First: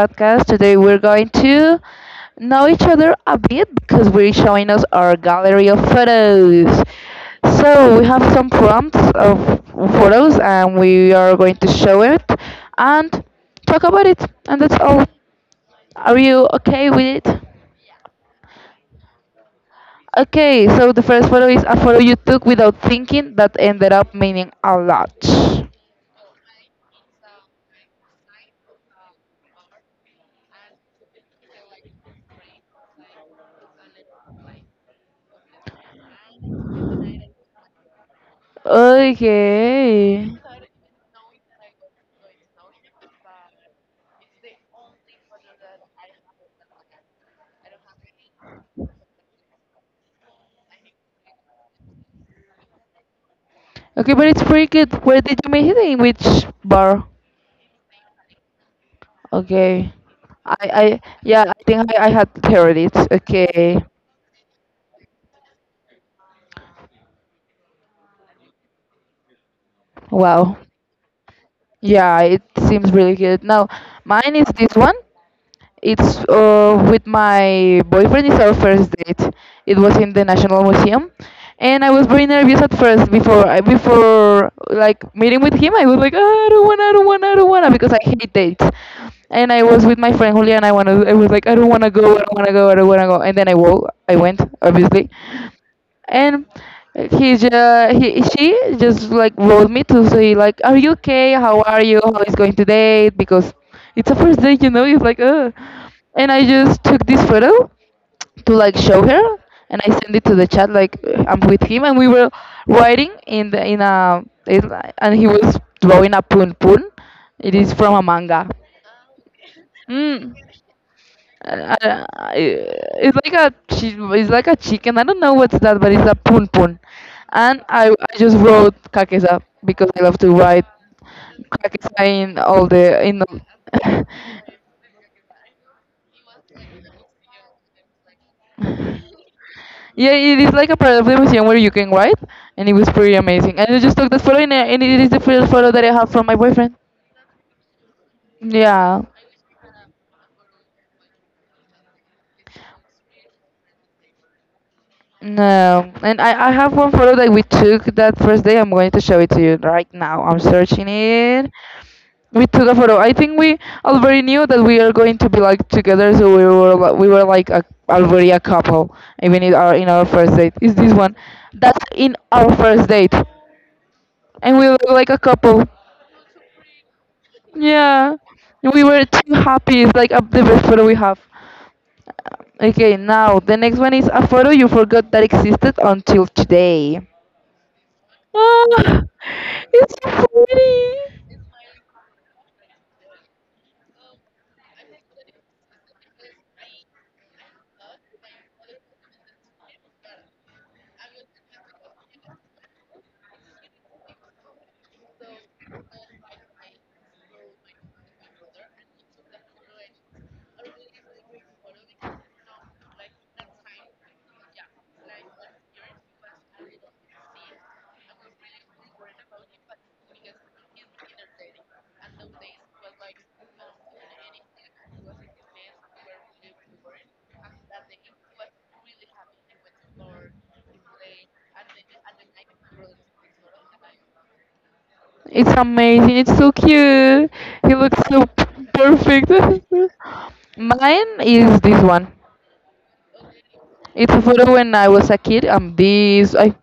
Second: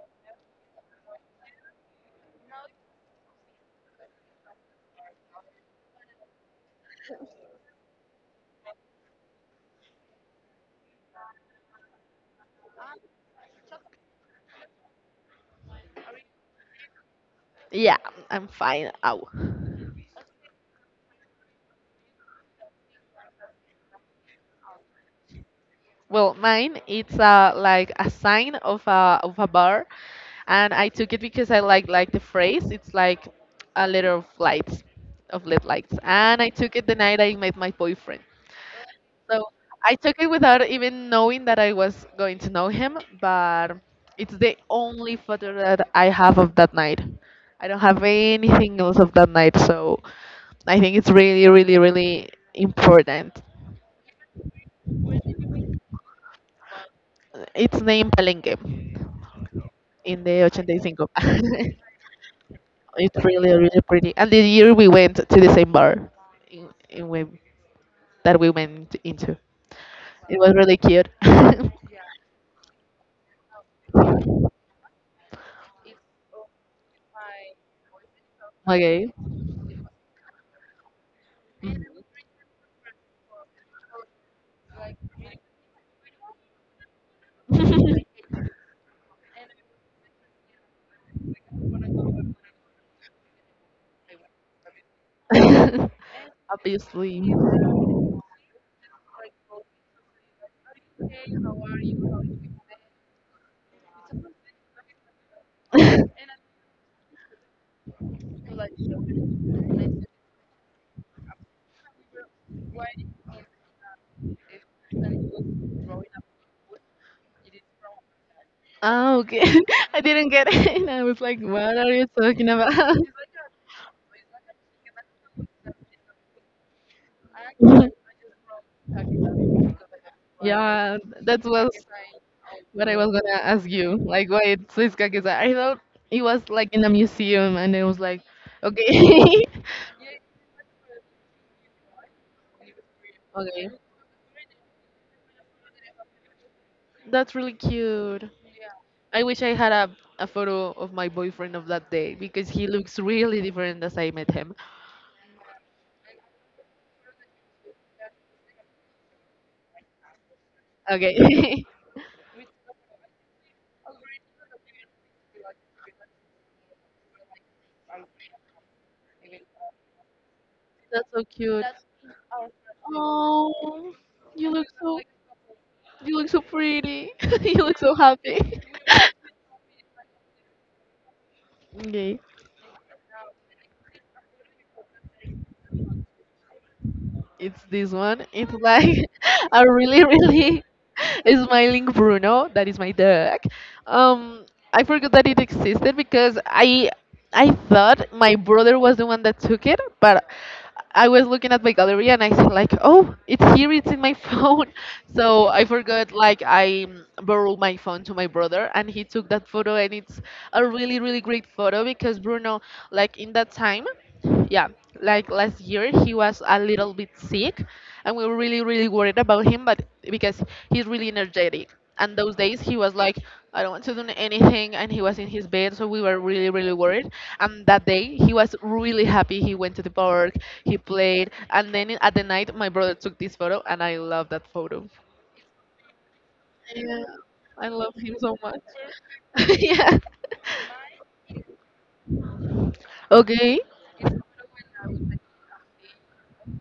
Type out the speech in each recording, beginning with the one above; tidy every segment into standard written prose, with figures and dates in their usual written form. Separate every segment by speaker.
Speaker 1: podcast. Today we're going to know each other a bit because we're showing us our gallery of photos. So we have some prompts of photos and we are going to show it and talk about it. And that's all. Are you okay with it?
Speaker 2: Yeah, I'm fine. Ow.
Speaker 1: Okay, so the first photo is a photo you took without thinking that ended up meaning a lot.
Speaker 2: Well, mine it's like a sign of a bar, and I took it because I like the phrase. It's like a letter of lit lights, and I took it the night I met my boyfriend. So I took it without even
Speaker 1: Okay.
Speaker 2: knowing that I was going to know him, but it's the only photo that I have of that night. I don't have anything else of that night, so I think it's really, really, really important.
Speaker 1: Okay, but it's pretty good. Where did you meet him? In which bar?
Speaker 2: It's named Palenque,
Speaker 1: Okay.
Speaker 2: in the
Speaker 1: I
Speaker 2: 85.
Speaker 1: yeah, I think I had heard it.
Speaker 2: It's really, really
Speaker 1: Okay.
Speaker 2: pretty. And the year we went to the same bar in that we went into. It was
Speaker 1: Wow.
Speaker 2: really cute.
Speaker 1: Yeah, it seems really good. Now, mine is this one. It's with my boyfriend. It's our first
Speaker 2: Okay.
Speaker 1: date. It was in the National Museum, and I
Speaker 2: Mhm.
Speaker 1: was very nervous at first before I before like meeting with him. I was like, "Ah, I don't wanna, I don't wanna, I don't wanna, because I hate dates. And I was with my friend Julia, and I was like, I don't wanna go, I don't wanna go, I don't wanna go. And then I went, obviously, and he
Speaker 2: Obviously.
Speaker 1: just he she just like wrote me to say like, are you okay, how are you, how is going today, because it's a first date, you know, it's like and I just took this photo to like show her, and I sent it to the chat like, I'm with him, and we were riding in the and he was drawing a pun pun. It is from a manga.
Speaker 2: Ah, okay. I didn't
Speaker 1: mm.
Speaker 2: get it. And I was like,
Speaker 1: Uh,
Speaker 2: what are
Speaker 1: I-
Speaker 2: you
Speaker 1: I-
Speaker 2: talking about?
Speaker 1: it's like a it's like a chicken. I don't know what's that, but it's a pun pun. And I just wrote kakesa because I love to write
Speaker 2: Yeah, that was
Speaker 1: kakesa
Speaker 2: what I was
Speaker 1: in all.
Speaker 2: gonna ask you. Like, why it's this kakisa? I thought it was like in a museum, and I was like, okay.
Speaker 1: Yeah, it is like a part of the museum where you can write, and it was pretty amazing. And
Speaker 2: Okay.
Speaker 1: I just took that photo, and it is the first photo that I have from my boyfriend.
Speaker 2: That's really cute.
Speaker 1: Yeah.
Speaker 2: I wish I had a photo of my boyfriend of that day because he looks really different as I met him.
Speaker 1: No, and I have one photo that we took that first day. I'm going to show it to you right now. I'm searching it.
Speaker 2: Okay.
Speaker 1: We took a photo. I think we already knew that we are going to be like together, so we were like already a couple, even in our first date. Is this
Speaker 2: That's
Speaker 1: one?
Speaker 2: so cute.
Speaker 1: That's in our first date,
Speaker 2: Oh, you
Speaker 1: and
Speaker 2: look
Speaker 1: we look
Speaker 2: so
Speaker 1: like a couple.
Speaker 2: you look so pretty. You look so
Speaker 1: Yeah,
Speaker 2: happy.
Speaker 1: we were too happy. It's like the best photo we have.
Speaker 2: Okay.
Speaker 1: Okay, now the next one is a photo you forgot that existed until today.
Speaker 2: It's this one. It's like
Speaker 1: Ah,
Speaker 2: a
Speaker 1: it's
Speaker 2: really,
Speaker 1: so
Speaker 2: really
Speaker 1: funny.
Speaker 2: smiling Bruno. That is my dog. Um, I forgot that it existed because I thought my brother was the one that took it, but I was looking at my gallery and I said like, oh, it's here. It's in my phone. So I forgot. Like I borrowed my phone to my brother and he took that photo, and it's a really, really great photo because Bruno, like in that time, yeah, like last year he was a little bit sick, and we were really, really worried about him, but because he's really energetic. And those days he was like, I don't want to do anything, and he was in his bed, so we were really, really worried. And that day he was really happy. He went to the park, he played, and then at the night my brother took this photo, and I love that photo.
Speaker 1: It's amazing. It's so
Speaker 2: Yeah,
Speaker 1: cute.
Speaker 2: I
Speaker 1: He
Speaker 2: love
Speaker 1: looks
Speaker 2: him
Speaker 1: so
Speaker 2: so
Speaker 1: p-
Speaker 2: much.
Speaker 1: perfect.
Speaker 2: Yeah.
Speaker 1: Mine is this one.
Speaker 2: Okay.
Speaker 1: It's a photo when I was a kid. I'm this.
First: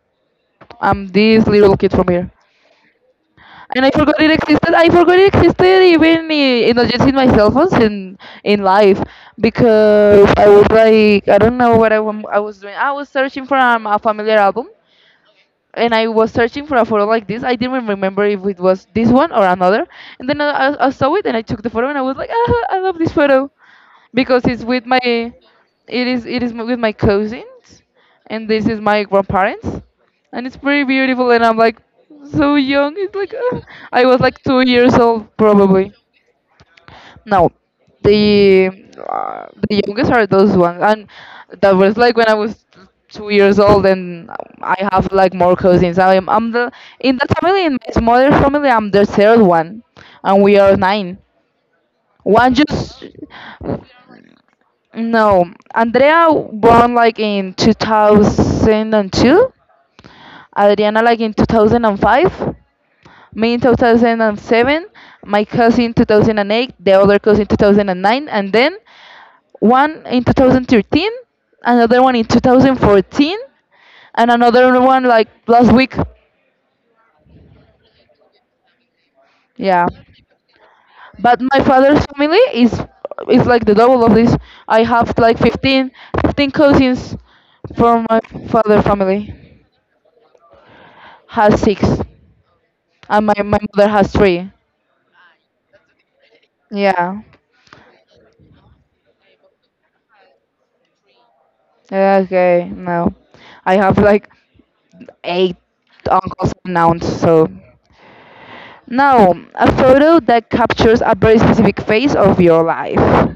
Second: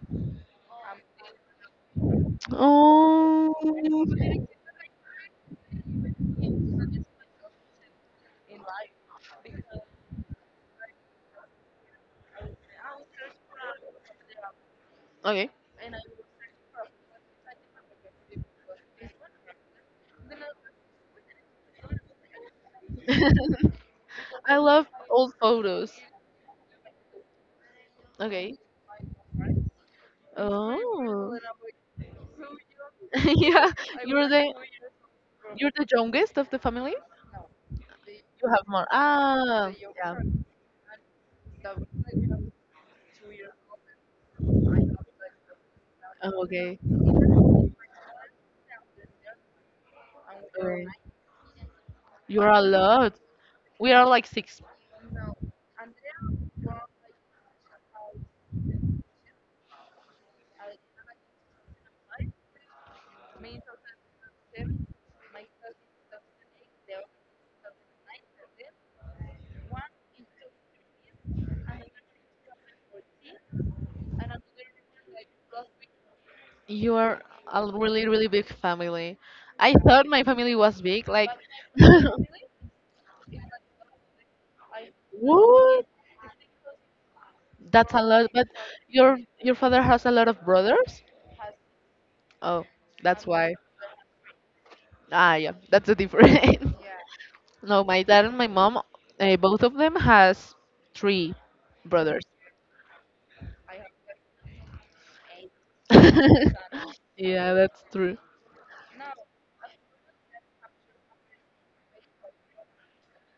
Speaker 1: I'm this little kid from here.
Speaker 2: Oh.
Speaker 1: And I forgot it existed. I forgot it existed even not just in my cell phones in life, because I was like, I don't know what I was doing. I was searching for a familiar album,
Speaker 2: Okay.
Speaker 1: and I was searching for a photo like this. I didn't remember if it was this one or another. And then I saw it and I took the photo, and I was like, ah, I love this photo because
Speaker 2: I
Speaker 1: it's with
Speaker 2: love old photos.
Speaker 1: it is with my cousins, and
Speaker 2: Okay.
Speaker 1: this is my grandparents, and it's pretty beautiful.
Speaker 2: Oh.
Speaker 1: And I'm like so young. It's like ah.
Speaker 2: Yeah.
Speaker 1: I was
Speaker 2: You're
Speaker 1: like
Speaker 2: the
Speaker 1: 2 years old
Speaker 2: the
Speaker 1: probably.
Speaker 2: youngest of the family.
Speaker 1: No,
Speaker 2: You have
Speaker 1: the
Speaker 2: more. Ah.
Speaker 1: the youngest
Speaker 2: Yeah.
Speaker 1: are those ones, and that was like when I was 2 years old, and I have like more cousins. I'm
Speaker 2: Oh,
Speaker 1: I'm the
Speaker 2: okay.
Speaker 1: in that family, in my mother's family. I'm the third one, and we are
Speaker 2: Okay.
Speaker 1: nine.
Speaker 2: You are
Speaker 1: One
Speaker 2: a
Speaker 1: just
Speaker 2: lot. We are like six.
Speaker 1: no. Andrea born like in 2002. Adriana like in 2005. Me in 2007. My cousin 2008. The other cousin 2009. And nine, and then one in 2013, another one in 2014, and another one like last week.
Speaker 2: You are a really, really big family. I
Speaker 1: Yeah,
Speaker 2: thought my family was big. Like,
Speaker 1: but my father's family is like the double of this. I have like
Speaker 2: what?
Speaker 1: fifteen cousins
Speaker 2: That's a
Speaker 1: from my
Speaker 2: lot, but
Speaker 1: father
Speaker 2: your
Speaker 1: family.
Speaker 2: your father has a lot of brothers?
Speaker 1: Has six,
Speaker 2: Oh, that's
Speaker 1: and my
Speaker 2: why.
Speaker 1: my mother has three.
Speaker 2: Ah, yeah, that's the difference.
Speaker 1: Yeah.
Speaker 2: No, my dad and my mom, both of them has three
Speaker 1: Yeah,
Speaker 2: brothers.
Speaker 1: okay. No, I have like eight uncles and aunts, so.
Speaker 2: Yeah, that's true.
Speaker 1: No, a photo that captures a very specific phase of your life.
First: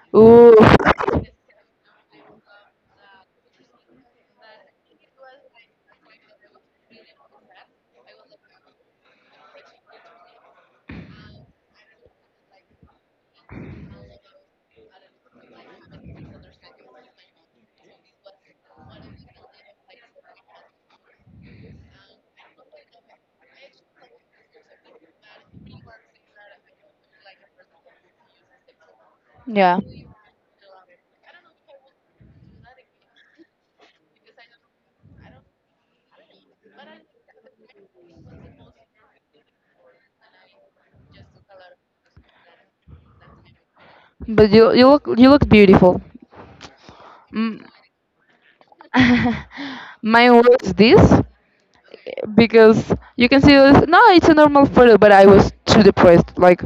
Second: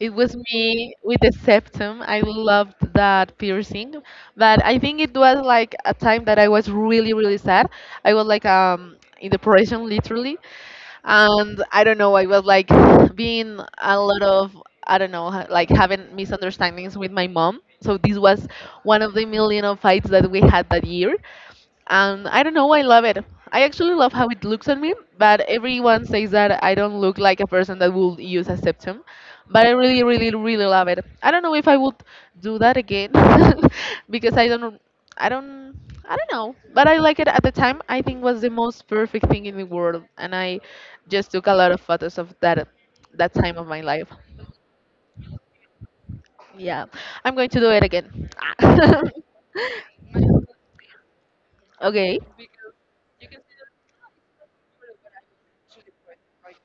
Speaker 2: It was
Speaker 1: Ooh,
Speaker 2: me with the septum. I loved that piercing, but I think it was like a time that I was really, really sad. I was like in depression, literally, and I don't know, I was like being a lot of, I don't know, like having misunderstandings with my mom. So this was one of the million of fights that we had that year, and I don't know, I love it. I actually love how it looks on me, but everyone says that I don't look like a person that would use a septum, but I
Speaker 1: yeah.
Speaker 2: really, really, really love it. I don't know if I would do that again, because I don't, I don't know, but I like it at the time. I think was the most perfect thing in the world, and I just took a lot of photos of that time of my life.
Speaker 1: But you look you look beautiful.
Speaker 2: Yeah, I'm going to
Speaker 1: Mm.
Speaker 2: do it again.
Speaker 1: Mine was this,
Speaker 2: Okay.
Speaker 1: because you can see this. No, it's a normal photo, but I was too depressed. Like,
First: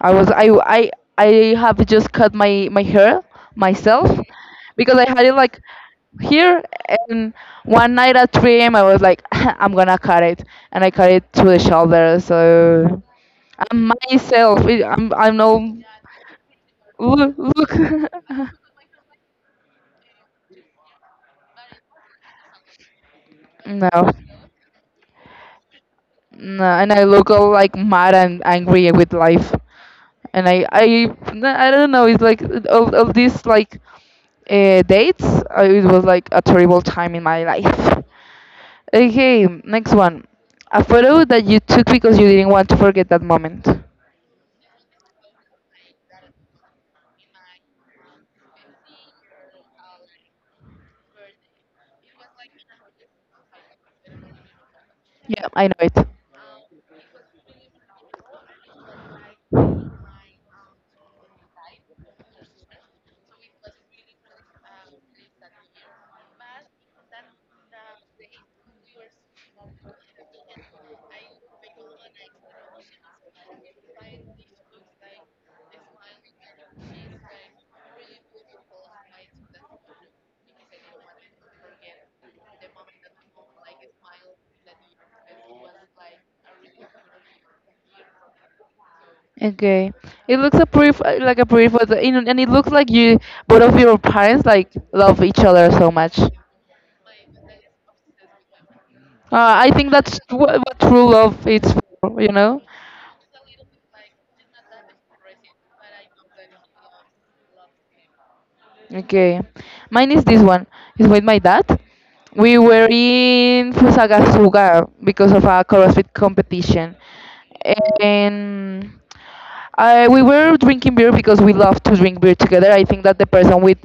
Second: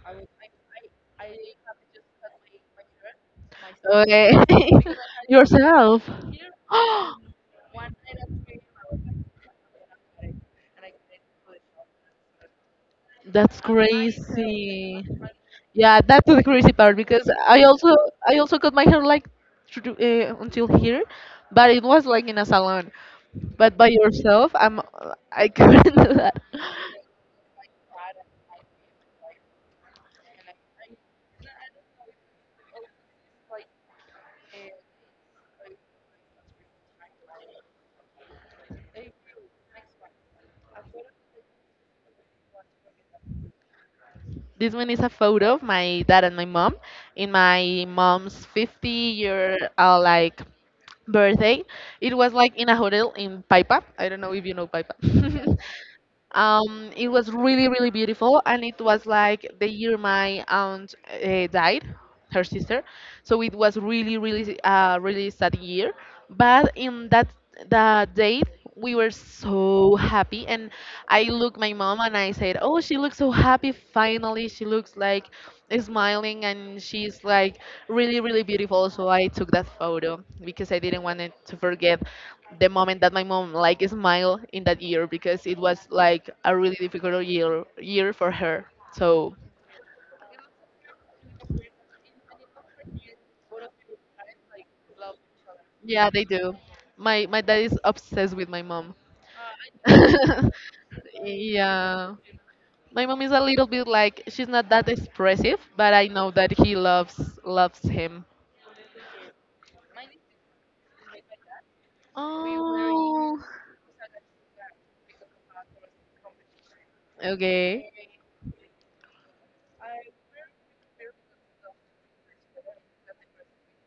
Speaker 1: I was I have just cut my hair myself,
Speaker 2: Okay.
Speaker 1: because I had it like
Speaker 2: Yourself.
Speaker 1: here, and one night at 3 a.m. I was like, I'm gonna cut it. And I cut it to the shoulder. So
Speaker 2: That's
Speaker 1: I'm myself it-
Speaker 2: crazy.
Speaker 1: I'm no
Speaker 2: Yeah, that's the crazy part, because
Speaker 1: look
Speaker 2: I
Speaker 1: look.
Speaker 2: also I also cut my hair like through, until here, but it was like in a salon. But by
Speaker 1: no
Speaker 2: yourself, I couldn't do that.
Speaker 1: no and I look all like mad and angry with life, and I don't know. It's like all of these like dates. It was like a terrible time in my life. Okay, next one. A photo that you took because you didn't want to forget that moment.
Speaker 2: This one is a photo of my dad and my mom in my mom's 50 year like birthday. It was like in a hotel in Paipa. I don't know if you know Paipa.
Speaker 1: Yeah. I know it.
Speaker 2: It was really, really beautiful, and it was like the year my aunt died, her sister. So it was really, really, really sad year. But in that date, we were so happy, and I looked my mom and I said, "Oh, she looks so happy. Finally, she looks like smiling, and she's like really, really beautiful." So I took that photo because I didn't want it to forget the moment that my mom like smiled in that year because it was like a really difficult year for her. So
Speaker 1: Okay, it looks a like a pretty photo, and it looks like you both of your parents like love each other so
Speaker 2: yeah,
Speaker 1: much.
Speaker 2: they do. My dad is obsessed with my mom.
Speaker 1: I think that's what true love is
Speaker 2: Yeah,
Speaker 1: for, you know.
Speaker 2: my mom is a little bit like she's not that expressive, but I know that he loves him.
Speaker 1: Okay. Mine is this one. It's with my dad. We were
Speaker 2: Oh,
Speaker 1: in Fusagasugá because of a CrossFit competition.
Speaker 2: okay,
Speaker 1: And we were drinking beer because we love to drink beer together. I think that the person with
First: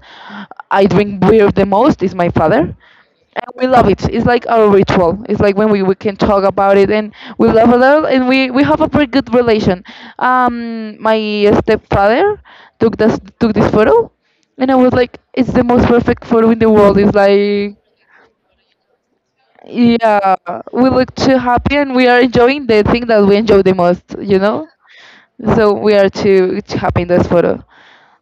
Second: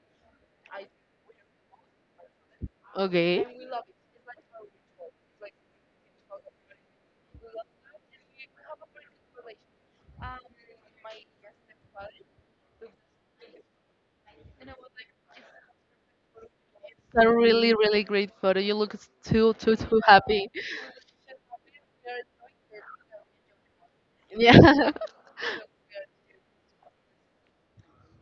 Speaker 1: I drink beer the most is my father,
Speaker 2: okay.
Speaker 1: and we love it. It's like our ritual. It's like when we can talk about it, and we love a lot, and we have a pretty good relation. My stepfather took this photo, and I was like, it's the most perfect photo in the world. It's
Speaker 2: It's a really
Speaker 1: like
Speaker 2: really great photo. You look too too too
Speaker 1: yeah,
Speaker 2: happy.
Speaker 1: we look too happy, and we are enjoying the thing that we enjoy the most. You know,
Speaker 2: Yeah.
Speaker 1: so we are too happy in this photo.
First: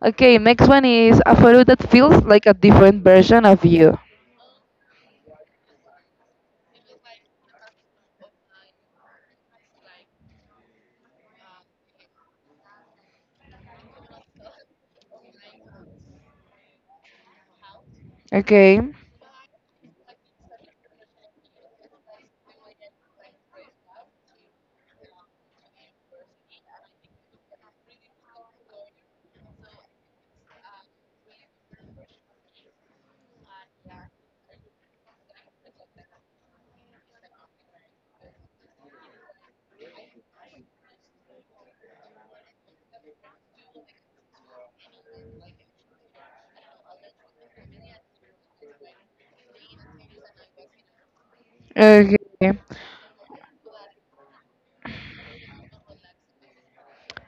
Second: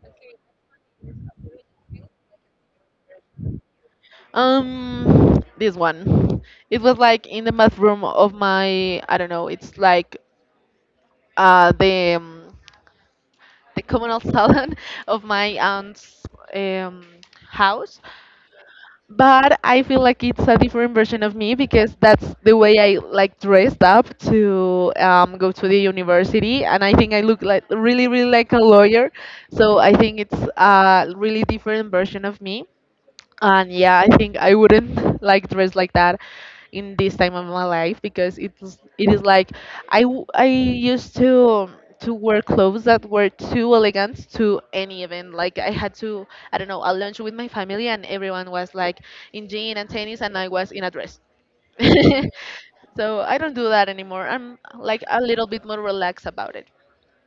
Speaker 1: Okay, next one is a photo that feels like a different version of you.
Speaker 2: This one. It was like in the bathroom of my, I don't know, it's like uh, the um, the communal salon of my aunt's um, house.
Speaker 1: Okay.
Speaker 2: But I feel like it's a different version of me because that's the way I like dressed up to go to the university, and I think I look like really, really like a lawyer. So I think it's a really different version of me, and yeah, I think I wouldn't like dress like that in this time of my life, because it is like I used to wear clothes that were too elegant to any event. Like I had to, I don't know, a lunch with my family, and everyone was like in jean and tennis, and I was in a dress.
Speaker 1: Okay.
Speaker 2: So I don't do that anymore. I'm like a little bit more relaxed about it.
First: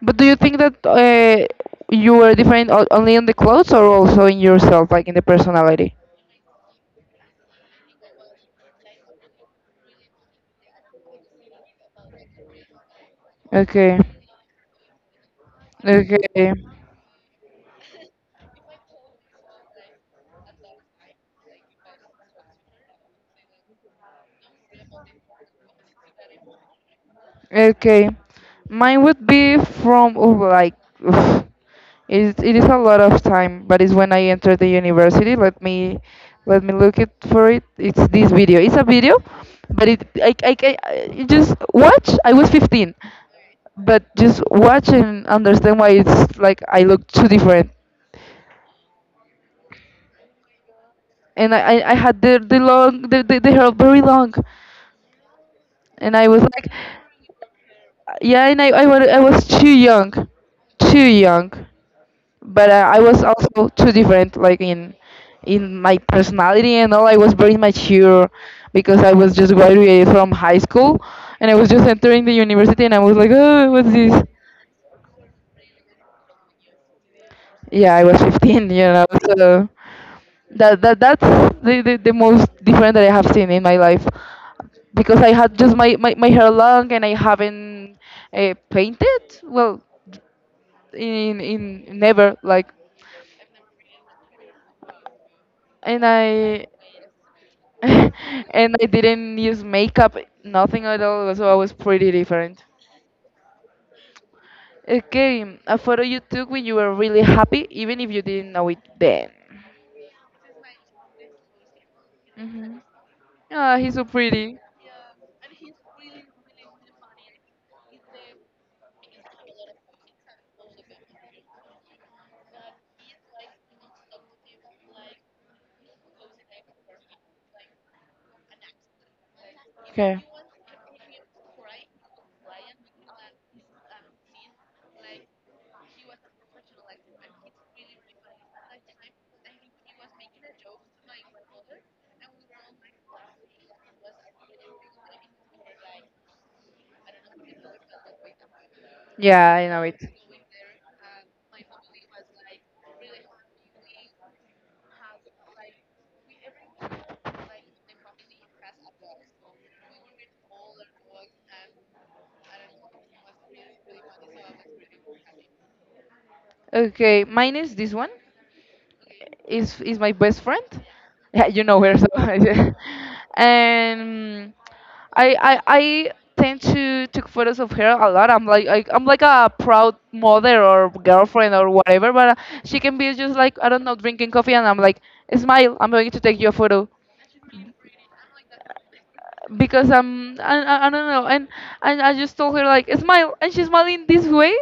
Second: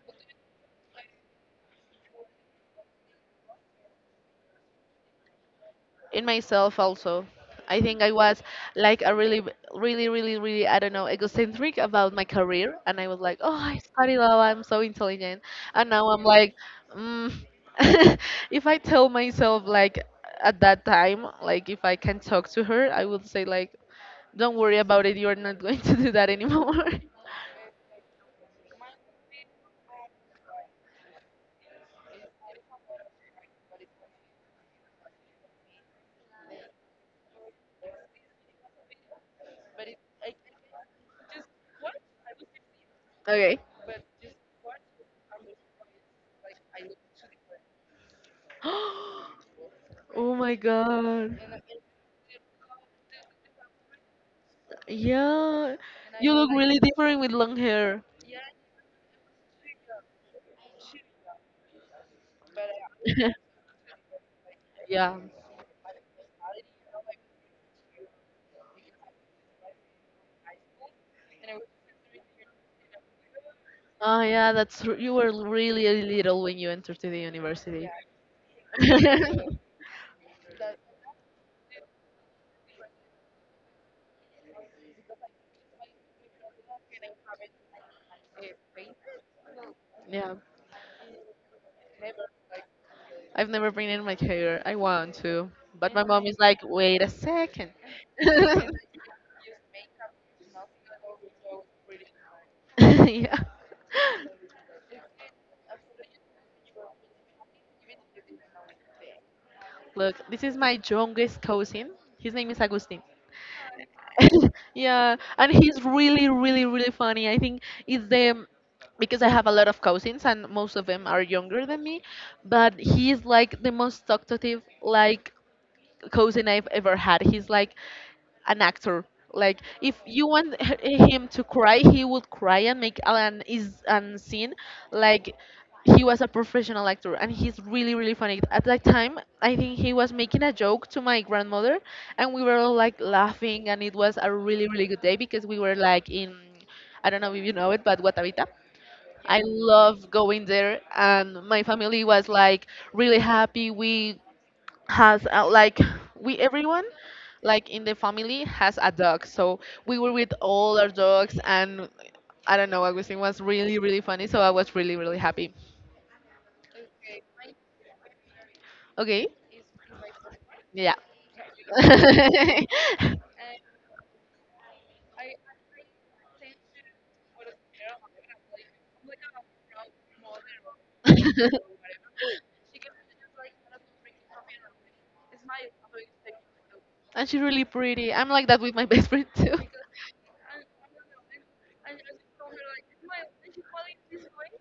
Speaker 1: But do you think that you were different only in the clothes, or also in yourself, like in the personality?
Speaker 2: In myself also. I think I was like a really, really, really, really, I don't know, egocentric about my career. And I was like, oh, I
Speaker 1: Okay,
Speaker 2: study law, I'm so intelligent. And now I'm
Speaker 1: okay,
Speaker 2: like, mm, if I tell myself, like, at that time, like, if I can talk to her, I would say, like, don't worry about it, you're not going to do that anymore.
Speaker 1: okay. Mine would be from oh, like oof, it is a lot of time, but it's when I entered the university. Let me look it for it. It's this video. It's a video, but it I just watch. I was 15,
Speaker 2: Okay.
Speaker 1: but just watch and understand why it's like I look too different,
Speaker 2: Oh my
Speaker 1: and I,
Speaker 2: god.
Speaker 1: I I had the hair very long,
Speaker 2: Yeah.
Speaker 1: and I
Speaker 2: You
Speaker 1: was
Speaker 2: look
Speaker 1: like,
Speaker 2: really different with long hair.
Speaker 1: yeah, and I was too young, but I was also too different, like
Speaker 2: Yeah.
Speaker 1: in my personality and all. I was very mature because I was just graduated from high school, and I was just entering the university, and I was like, oh, what's this?
Speaker 2: Oh yeah, that's you were really little when you entered to the university.
Speaker 1: Yeah, I was 15, you know, so. That that's the most different that I have seen in my life, because I had just my hair long, and I haven't painted well
Speaker 2: Yeah,
Speaker 1: in never like,
Speaker 2: I've never been in my hair. I want to, but my
Speaker 1: and
Speaker 2: mom is like,
Speaker 1: I
Speaker 2: wait a second.
Speaker 1: and I didn't use makeup, nothing at all, so I was pretty different.
Speaker 2: Yeah.
Speaker 1: Okay, a photo you took when you were really happy, even if you didn't know it then.
Speaker 2: Look, this is my youngest cousin. His name is
Speaker 1: Hmm.
Speaker 2: Agustin.
Speaker 1: Ah, he's so pretty.
Speaker 2: Yeah, and he's really, really, really funny. I think it's the because I have a lot of cousins and most of them are younger than me, but he's like the most talkative like cousin I've ever had. He's like an actor. Like if
Speaker 1: Okay.
Speaker 2: you want him to cry, he would cry and make an is an scene. Like he was a professional actor, and he's really really funny. At that time, I think he was making a joke to my grandmother, and we were all like laughing, and it was a really really good day because we were like in, I don't know if you know it, but Guatavita. I
Speaker 1: Yeah, I know it.
Speaker 2: love going there, and my family was like really happy. We has like we everyone like in the family has a dog, so we were with all our dogs, and I don't know, everything was really really funny, so I was really really happy.
Speaker 1: Okay, mine is this one.
Speaker 2: Okay.
Speaker 1: Is my best friend.
Speaker 2: Yeah.
Speaker 1: Yeah, you know her. So and I tend to take photos of her a lot. I'm like I'm like a proud mother or girlfriend or whatever. But she can be just like, I don't know, drinking coffee, and I'm like, smile. I'm going to take you a photo,
Speaker 2: And she's really pretty. I'm like that with my best friend too.
Speaker 1: because I don't know. And I just told her like, smile, and she's smiling this way.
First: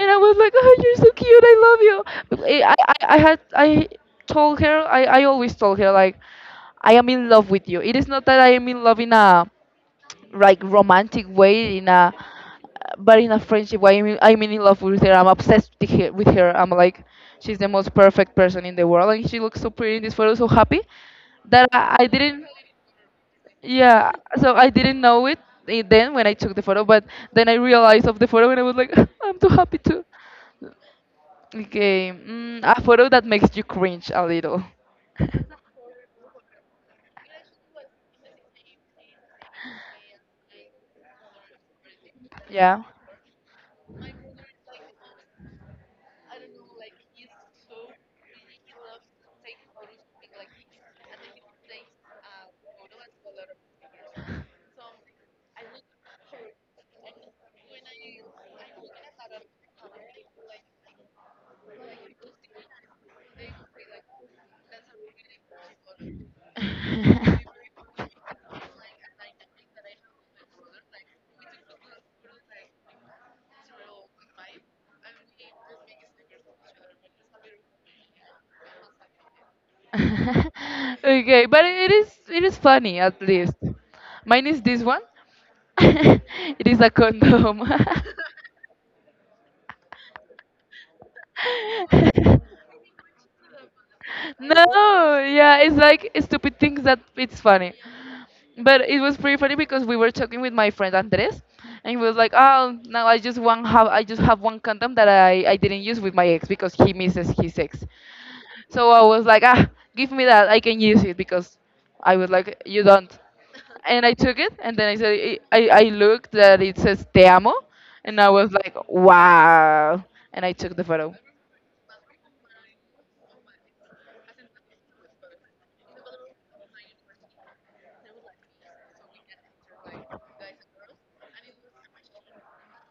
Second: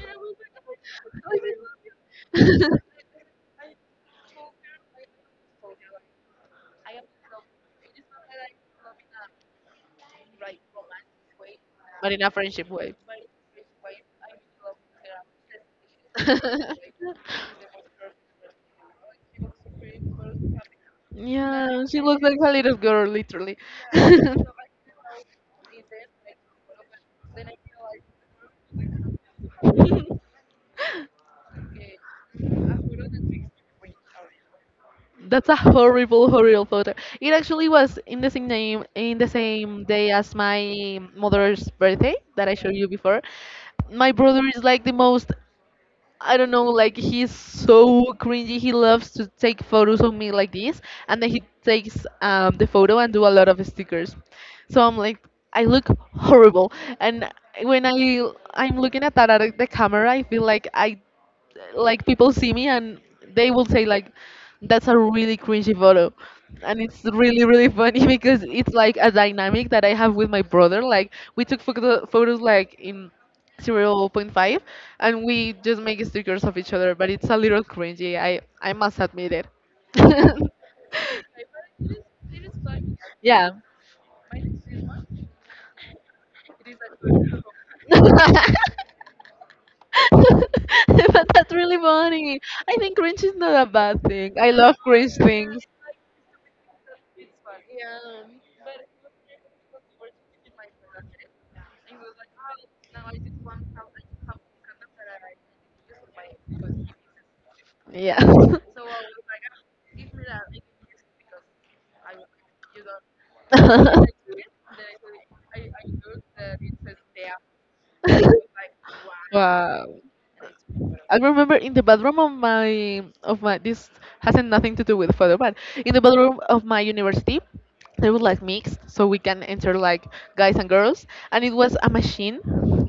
Speaker 1: And I was like, "Oh, you're so cute. I love you." But I told her, I always told her like, I am in love with you. It is not that I am in love in a like romantic way,
Speaker 2: But in a friendship way.
Speaker 1: but in a friendship way. I mean, I'm in love with her. I'm obsessed with her. With her. I'm like, she's the most perfect person in the world, and she looks so pretty in this photo, so happy that
Speaker 2: Yeah, she
Speaker 1: I
Speaker 2: looks like a
Speaker 1: didn't,
Speaker 2: little girl, literally.
Speaker 1: yeah. So I didn't know it then when I took the photo, but then I realized of the photo, and I was like, I'm too happy too. Okay, mm, a photo that makes you cringe a little.
Speaker 2: That's a horrible, horrible photo. It actually was in the same day as my mother's birthday that I showed
Speaker 1: Yeah.
Speaker 2: you before. My brother is like the most, I don't know, like he's so cringy. He loves to take photos of me like this, and then he takes the photo and do a lot of stickers. So I'm like, I look horrible. And when I'm looking at the camera, I feel like I like people see me and they will say like, that's a really cringy photo, and it's really really funny because it's like a dynamic that I have with my brother. Like we took photos like in zero point 0.5, and we just make stickers of each other, but it's a little cringy, I must admit it.
Speaker 1: Okay, but it is funny at
Speaker 2: Yeah.
Speaker 1: least. Mine is this one. It is a condom.
Speaker 2: But that's really funny. I think cringe is not a bad thing. I love cringe
Speaker 1: No, yeah,
Speaker 2: things.
Speaker 1: it's like stupid things that it's funny. But it was pretty funny because we were talking with my friend Andres, and he was like, "Oh, now I just have one condom that I didn't use with my ex
Speaker 2: Yeah.
Speaker 1: because he misses his ex."
Speaker 2: Yeah.
Speaker 1: So I was like, "Ah, give me that. I can use it because I was like, you don't." And I took it, and then I said, I looked that it says "Te amo," and I was like,
Speaker 2: Wow.
Speaker 1: "Wow!" And I took the photo.
Speaker 2: I remember in the bathroom of my, this hasn't nothing to do with photo, but in the bathroom of my university, they were like mixed, so we can enter like guys and girls, and it was a machine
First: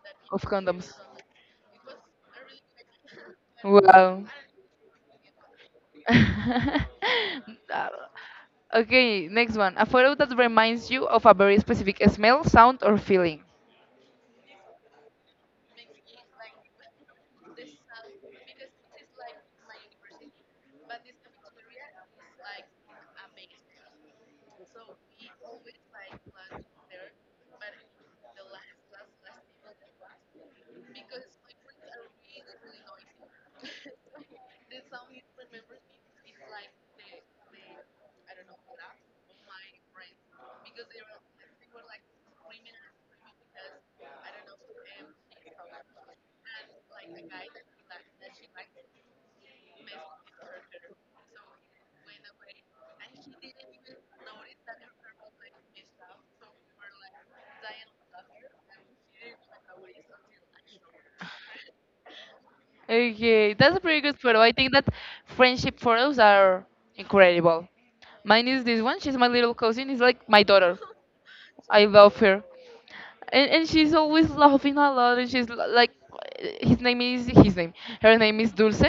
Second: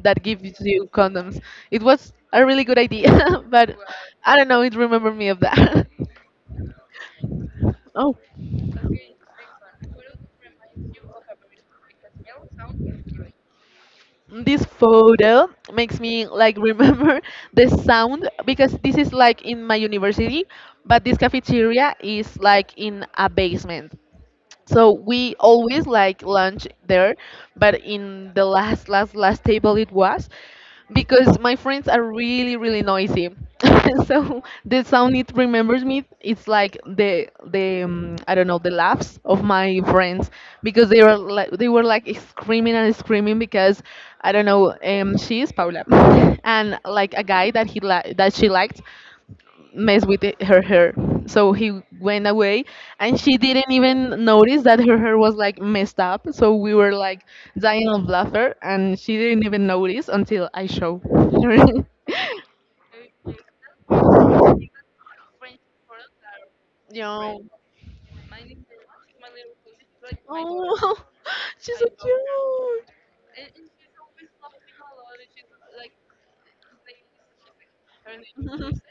Speaker 2: that
Speaker 1: Of
Speaker 2: gives you
Speaker 1: condoms.
Speaker 2: condoms. It was a really good idea, but
Speaker 1: Wow.
Speaker 2: I don't know. It remembered me of that. Oh.
Speaker 1: Okay, next one. A photo that reminds you of a very specific smell, sound, or feeling.
Speaker 2: This photo makes me like remember the sound because this is like in my university, but this cafeteria is like in a basement. So we always like lunch there, but in the last, last, last table it was because my friends are really, really noisy. So the sound it remembers me. It's like the, I don't know, the laughs of my friends because they were like screaming and screaming because I don't know, she is Paula. And like a guy that that she liked mess with it, her hair. So he went away, and she didn't even notice that her hair was like messed up. So we were like dying of laughter, and she didn't even notice until I show her.
Speaker 1: Okay, that's a pretty good photo. I think that friendship photos are
Speaker 2: Yo.
Speaker 1: incredible. Mine is this one. She's my little cousin. It's like my daughter.
Speaker 2: Oh, she's
Speaker 1: I
Speaker 2: so
Speaker 1: love her.
Speaker 2: cute.
Speaker 1: And she's always laughing a lot, and she's l- like his name is his name her name is
Speaker 2: Mhm.
Speaker 1: dulce.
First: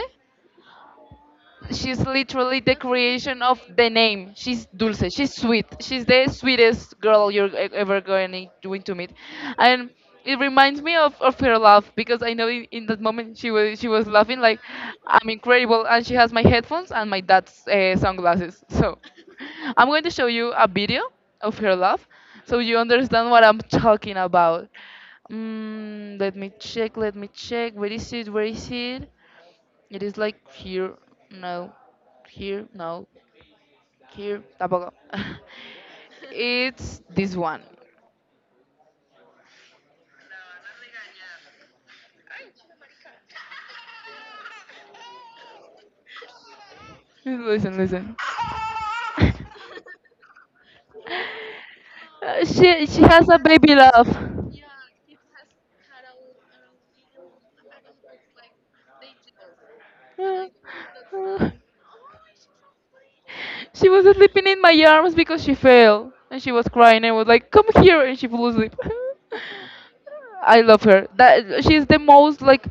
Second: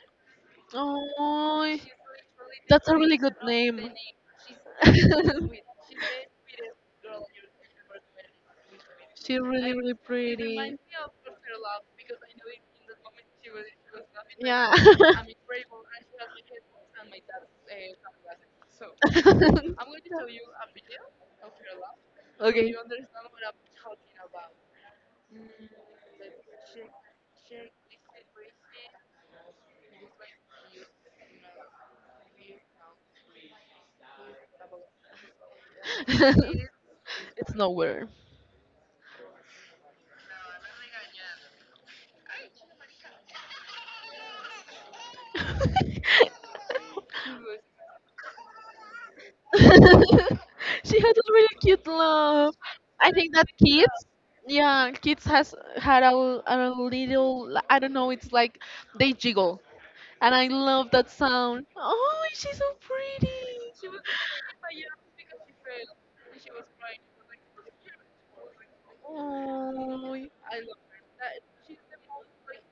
Speaker 2: Oh,
Speaker 1: She's literally the
Speaker 2: that's a really good
Speaker 1: creation of the
Speaker 2: name.
Speaker 1: name. She's dulce. She's sweet. She's the sweetest girl you're e- ever going to meet,
Speaker 2: She's really,
Speaker 1: and
Speaker 2: really
Speaker 1: it
Speaker 2: pretty.
Speaker 1: reminds me of her laugh because I know in that moment she was laughing like
Speaker 2: Yeah.
Speaker 1: I'm incredible, and she has my headphones and my dad's sunglasses. So I'm going to show you a video of her laugh so
Speaker 2: Okay.
Speaker 1: you understand what I'm talking about. Mm, let me check. Let me check. Where is it? Where is it? It is like here, no, here, no, here, tampoco. It's this
Speaker 2: It's
Speaker 1: one.
Speaker 2: nowhere.
Speaker 1: Listen, listen.
Speaker 2: She has a really cute laugh.
Speaker 1: She
Speaker 2: I
Speaker 1: has
Speaker 2: think
Speaker 1: a
Speaker 2: that
Speaker 1: baby
Speaker 2: kids,
Speaker 1: love.
Speaker 2: yeah, kids has had a little, I don't know, it's like they jiggle, and I
Speaker 1: Uh,
Speaker 2: love that
Speaker 1: uh,
Speaker 2: sound. Oh, she's so pretty. She
Speaker 1: she
Speaker 2: was,
Speaker 1: was sleeping in my arms because she fell and she was crying. I was like, "Come here," and she fell asleep.
Speaker 2: oh,
Speaker 1: I love her. That she's the most like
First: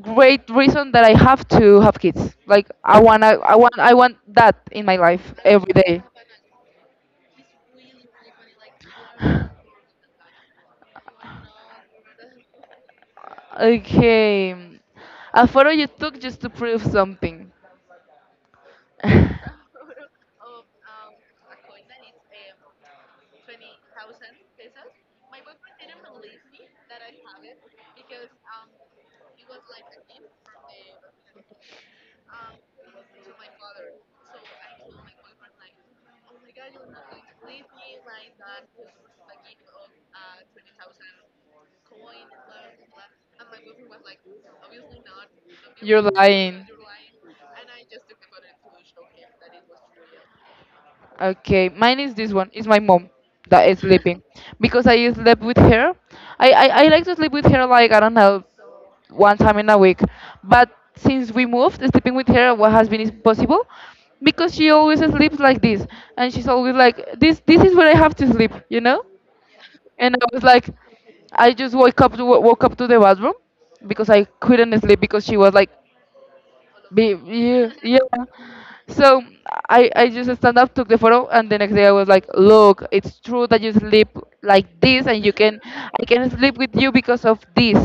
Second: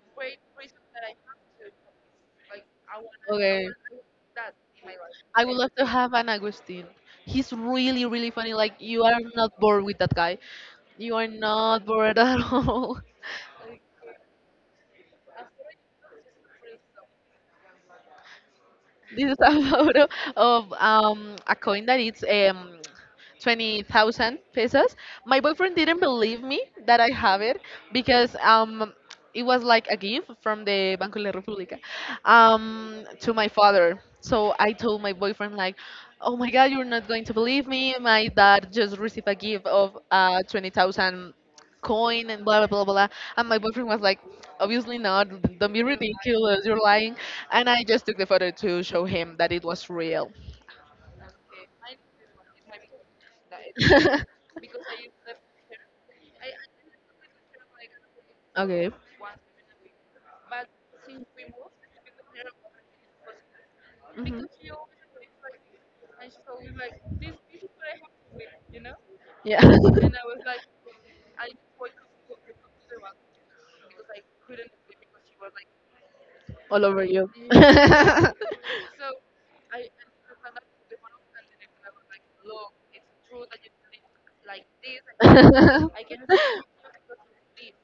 Speaker 1: great reason that I have to have kids. Like I wanna, I
Speaker 2: okay.
Speaker 1: want, I want that in my life
Speaker 2: I would like,
Speaker 1: every
Speaker 2: love to
Speaker 1: day.
Speaker 2: have an Agustin. He's really, really funny. Like you are not bored with that guy. You are not bored at all.
Speaker 1: Okay. A photo you took just to prove something.
Speaker 2: This is a photo of a coin that is 20,000 pesos. My boyfriend didn't believe me that I have it because it was like a gift from the Banco de la República to my father. So I told my boyfriend like, "Oh my God, you're not going to believe me. My dad just received a gift of 20,000 coin and blah blah blah blah." And my boyfriend was like, obviously not. Don't be
Speaker 1: Ridiculous,
Speaker 2: ridiculous.
Speaker 1: lying.
Speaker 2: You're lying. And I just took the photo to show him that it was real.
Speaker 1: Okay, mine is this one. It's my mom that is sleeping because I slept with her. I like to sleep with her like I don't know
Speaker 2: Okay.
Speaker 1: one time in a week, but since we moved, sleeping with her what has been impossible
Speaker 2: Hmm.
Speaker 1: because she always sleeps like this, and she's always like this. This is where I have to sleep, you know.
Speaker 2: Yeah.
Speaker 1: And I was like, I just woke up to the bathroom because I couldn't sleep because she was like
Speaker 2: All over
Speaker 1: be,
Speaker 2: you.
Speaker 1: yeah, yeah.
Speaker 2: And
Speaker 1: So I just stand up, took the photo, and the next day I was like, look, it's true that you sleep like this, and you can, I can sleep with you because of this.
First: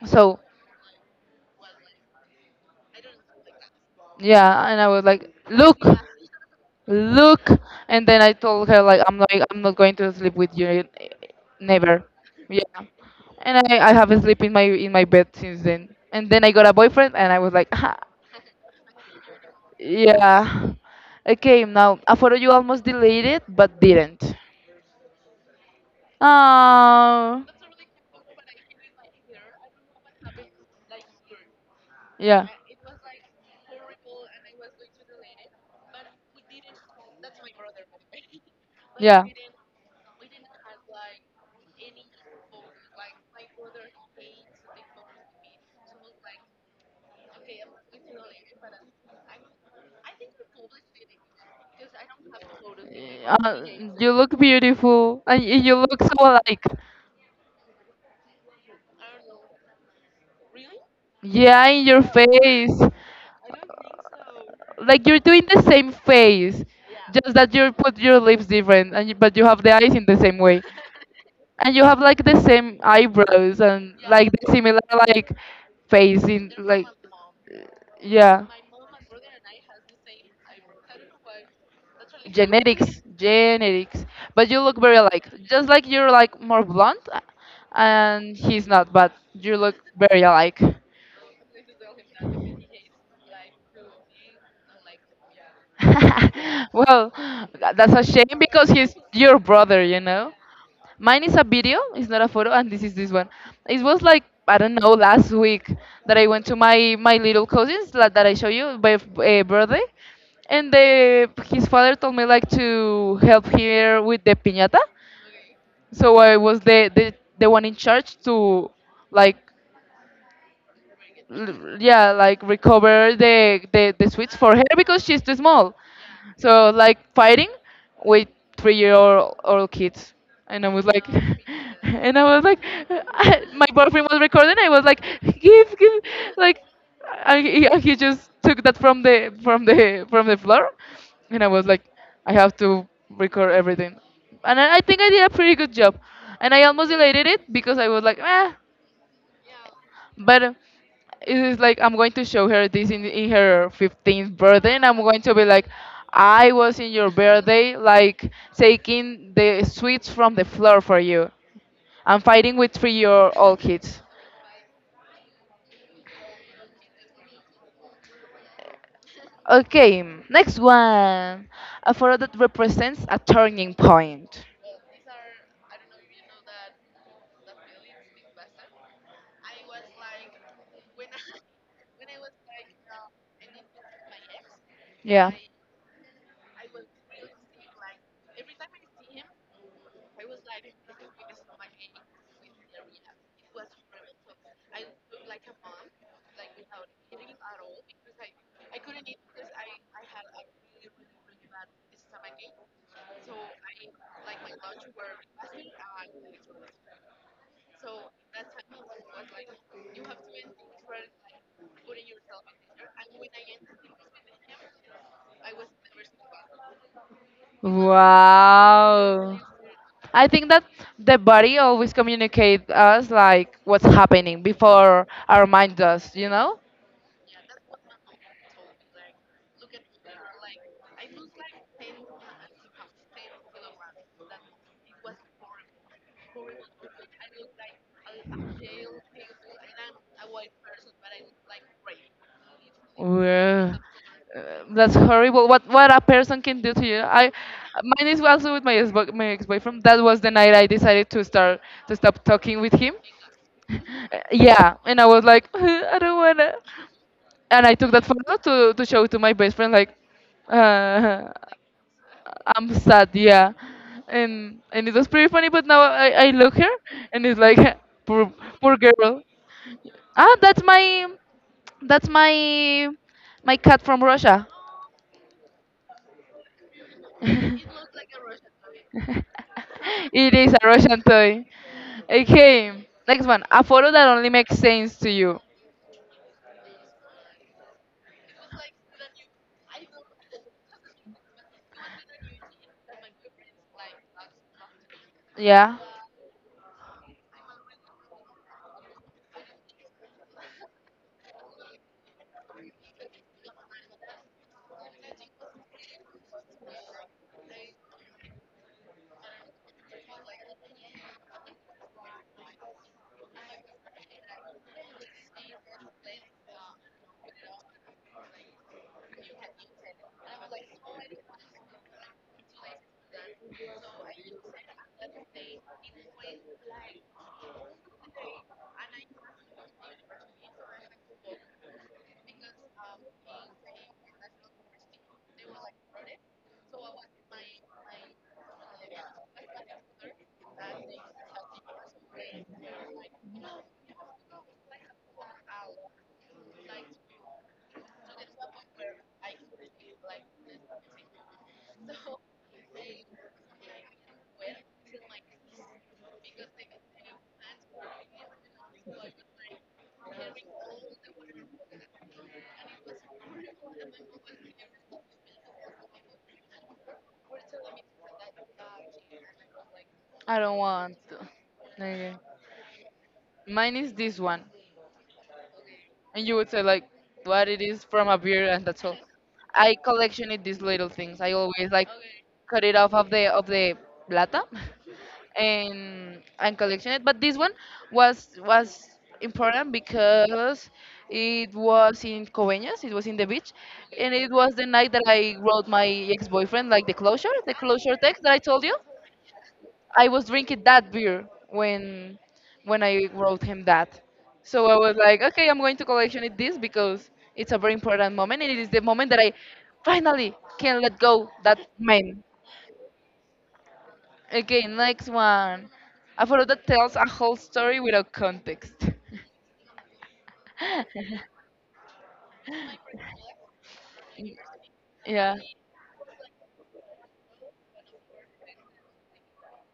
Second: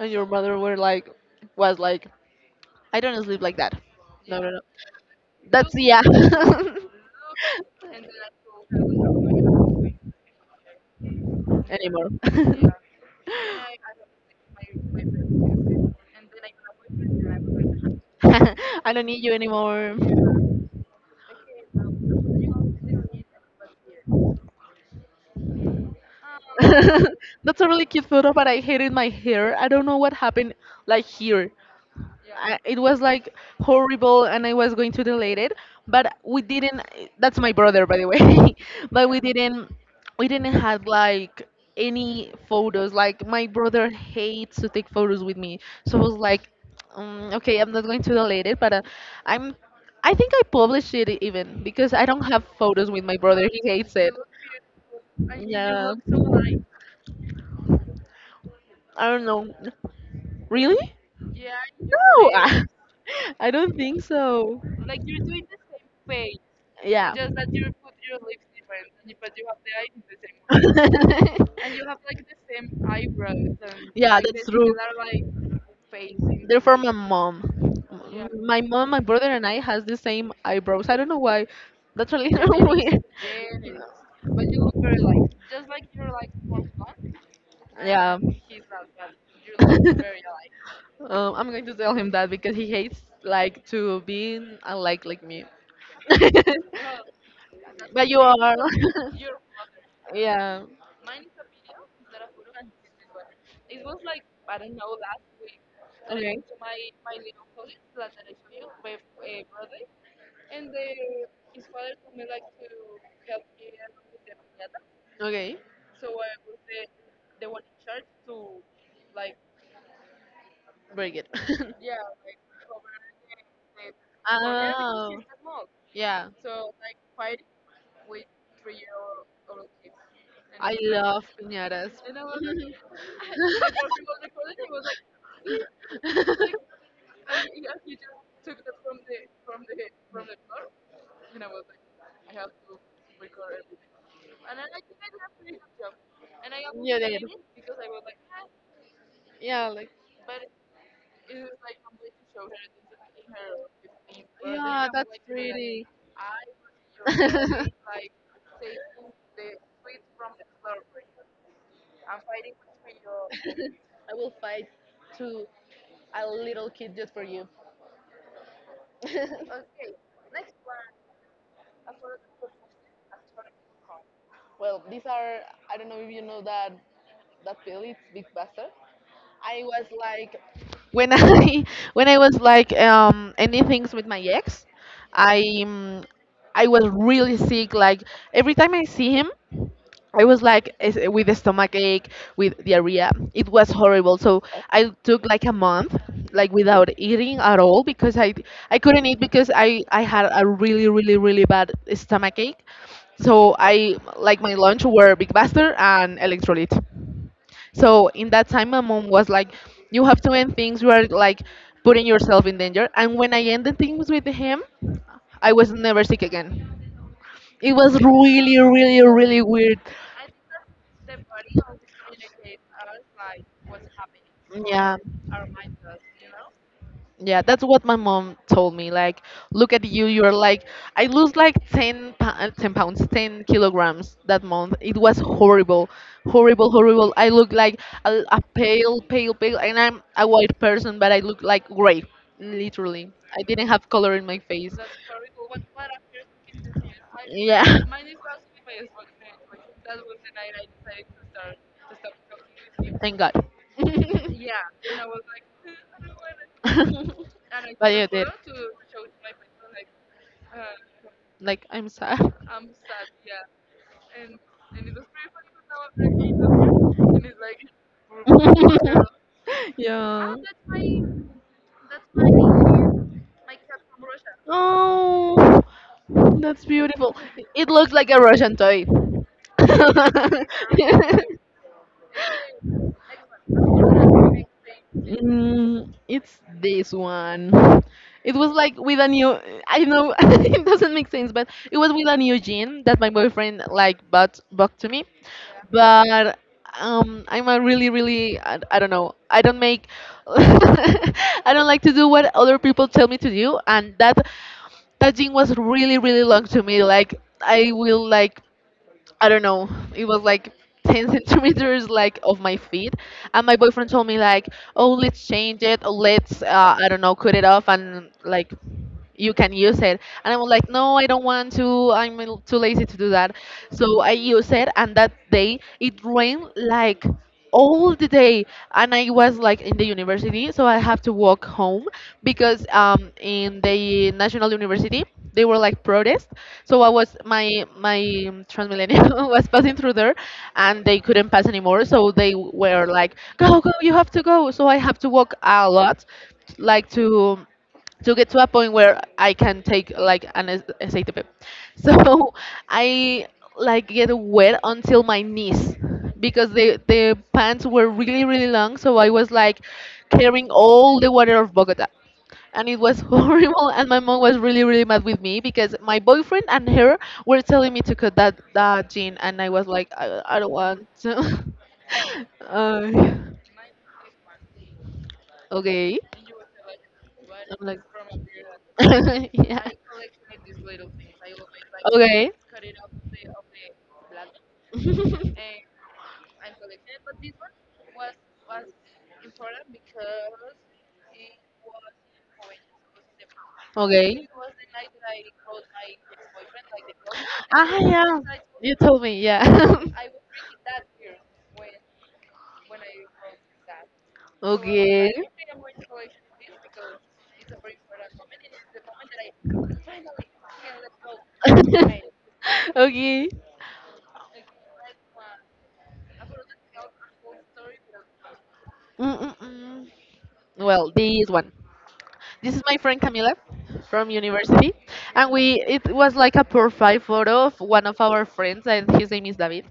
Speaker 2: your
Speaker 1: So
Speaker 2: mother was like, I don't sleep like that. No, no, no.
Speaker 1: yeah, and I was like,
Speaker 2: That's,
Speaker 1: look,
Speaker 2: yeah.
Speaker 1: look, and then I told her like, I'm not going to sleep with you, eh, never.
Speaker 2: Anymore.
Speaker 1: Yeah, and I have sleep in my bed since then. And then I got a boyfriend, and I was like,
Speaker 2: I don't need you anymore.
Speaker 1: Yeah. Okay, now a photo you almost deleted but didn't. Oh,
Speaker 2: That's a really cute photo, but I hated my hair. I don't know what happened, like here.
Speaker 1: yeah.
Speaker 2: It was like horrible, and I was going to delete it, but we didn't. That's my brother, by the way. But we,
Speaker 1: Yeah.
Speaker 2: yeah, didn't, we didn't have like any photos. Like my brother hates to take photos with me, so I was like, okay, I'm not going to delete it, but I'm I think I published it even because I don't have photos with my brother, he
Speaker 1: Uh,
Speaker 2: hates it.
Speaker 1: you look beautiful and y- you
Speaker 2: Yeah,
Speaker 1: look so like
Speaker 2: I don't know, really.
Speaker 1: yeah in your
Speaker 2: No.
Speaker 1: face
Speaker 2: I don't think so.
Speaker 1: like you're doing the same face,
Speaker 2: Yeah.
Speaker 1: just that you put your lips different and you, but you have the eyes in the same way. And you have like the same eyebrows and
Speaker 2: Yeah,
Speaker 1: like
Speaker 2: that's
Speaker 1: the
Speaker 2: the true.
Speaker 1: similar like face in
Speaker 2: They're from
Speaker 1: like
Speaker 2: my mom.
Speaker 1: yeah.
Speaker 2: My mom, my brother, and I has the same eyebrows. I don't know why. That's a little
Speaker 1: Genetics,
Speaker 2: weird.
Speaker 1: genetics, but you look very alike, just like you're like more blonde,
Speaker 2: Yeah.
Speaker 1: and he's not, but you look very alike.
Speaker 2: I'm going to tell him that because he hates like to be unlike like me.
Speaker 1: Well, tha- that's a
Speaker 2: But you okay.
Speaker 1: shame
Speaker 2: are.
Speaker 1: because he's your brother, you know.
Speaker 2: Yeah.
Speaker 1: Mine is a video, it's not a photo, and this is this one. It was like I don't know last week that
Speaker 2: Okay.
Speaker 1: I
Speaker 2: Related.
Speaker 1: went to my little cousin's, like, that I show you by birthday, and the his father told me like to help here with the piñata,
Speaker 2: Okay,
Speaker 1: so I was the one in charge to like
Speaker 2: very good.
Speaker 1: l- yeah like recover the sweets for her because she's too small, so like fighting with 3-year old kids, and I
Speaker 2: Oh, yeah, I
Speaker 1: was like
Speaker 2: love piñatas.
Speaker 1: and I was like my boyfriend was recording. I was like give give like I, he just took that from the floor, and I was like I have to record everything, and I think I
Speaker 2: Yeah,
Speaker 1: did a pretty good job, and I almost deleted it because I was like
Speaker 2: yeah, like.
Speaker 1: but it is like I'm going to show her this in her 15th birthday, and I'm going to be like, I was in your birthday, like taking the sweets from the floor for you. I'm fighting with three-year-old kids.
Speaker 2: I will fight to a little kid just for you.
Speaker 1: Okay, next one. A photo that represents a turning point.
Speaker 2: Well, these are, I don't know if you know that that pill. It's Big Buster. I was like when I when I was like, anything's with my ex,
Speaker 1: Yeah.
Speaker 2: I um, I was really sick. Like every time I see him. I was like, with a stomach ache, with diarrhea. It was horrible. So I took like a month, like without eating at all because I couldn't eat because I had a really really really bad stomach ache. So I like my lunch were Big Buster and electrolyte. So in that time, my mom was like, "You have to end things. You are like putting yourself in danger." And when I ended things with him, I was never sick again. It was really really
Speaker 1: Wow.
Speaker 2: really weird.
Speaker 1: I think that the body always communicates us like what's happening
Speaker 2: Yeah.
Speaker 1: before our mind does, you know?
Speaker 2: Yeah, that's what my mom told me. Like, look at you, you're like, I lose like 10 pounds, 10 kilograms that month. It was horrible, horrible, horrible. I look like a pale, pale, pale, and I'm a white person, but I look like gray, literally. I didn't
Speaker 1: Well,
Speaker 2: have color in my face.
Speaker 1: that's horrible. What a person can do to you. I
Speaker 2: Yeah,
Speaker 1: mine is also with my ex boyfriend. That was the night I decided to start to stop talking with him.
Speaker 2: thank God.
Speaker 1: Yeah, and I was like I don't wanna, and I
Speaker 2: But
Speaker 1: took that
Speaker 2: you did.
Speaker 1: photo to show to my best friend like uh,
Speaker 2: Like, I'm sad.
Speaker 1: I'm sad, yeah, and it was pretty funny, but now I look her
Speaker 2: And
Speaker 1: and it's
Speaker 2: it's
Speaker 1: like
Speaker 2: like,
Speaker 1: poor, poor girl.
Speaker 2: yeah.
Speaker 1: Ah, that's my my cat from russia.
Speaker 2: Oh, that's beautiful. It looks like a Russian toy.
Speaker 1: It is a russian toy. Okay, next one. A photo that only makes sense to you.
Speaker 2: Mm, it's this one. It was like with a new. I know it doesn't make sense, but it was with a new jean that my boyfriend like bought to me,
Speaker 1: Yeah,
Speaker 2: but I'm a really, really, I don't know. I don't make, I don't like to do what other people tell me to do, and that that gym was really, really long to me. Like I will like, I don't know. It was like 10 centimeters like of my feet. And my boyfriend told me like, "Oh, let's change it. Or let's, I don't know, cut it off and like you can use it." And I was like, "No, I don't want to. I'm too lazy to do that." So I used it, and that day it rained like all the day, and I was like in the university, so I have to walk home because, in the national university they were like protest. So I was my, transmillennial was passing through there, and they couldn't pass anymore, so they were like, go go, you have to go. So I have to walk a lot, like to get to a point where I can take like an SATP. So I like get wet until my knees because the pants were really really long, so I was like carrying all the water of Bogota. And it was horrible, and my mom was really really mad with me because my boyfriend and her were telling me to cut that that gene, and I was like,
Speaker 1: I
Speaker 2: I don't
Speaker 1: don't
Speaker 2: want
Speaker 1: want to.
Speaker 2: to.
Speaker 1: Okay.
Speaker 2: Uh,
Speaker 1: Mine is this one,
Speaker 2: okay.
Speaker 1: and you would say like what it
Speaker 2: I'm like.
Speaker 1: is from a beer, and that's all.
Speaker 2: Yeah.
Speaker 1: I collection it these little things. I always like
Speaker 2: Okay.
Speaker 1: cut it off of the plata, and collection it. But this one was important because it was in Coveñas, it was in the beach, and it
Speaker 2: Okay.
Speaker 1: was the night that I wrote my ex-boyfriend like the
Speaker 2: Ah,
Speaker 1: closure text
Speaker 2: yeah,
Speaker 1: that I told you.
Speaker 2: you told me. Yeah.
Speaker 1: I was drinking that beer when I wrote him that. So I was
Speaker 2: Okay.
Speaker 1: like, okay, I'm going to collection it this because it's a very important moment, and it is the moment that I finally can let go that man.
Speaker 2: Okay.
Speaker 1: Okay, next one. A photo that tells a whole story without context.
Speaker 2: Mm-mm-mm. Well, this one. This is my friend Camila from university, and
Speaker 1: Yeah.
Speaker 2: we, it was like a profile photo of one of our friends, and his name is David.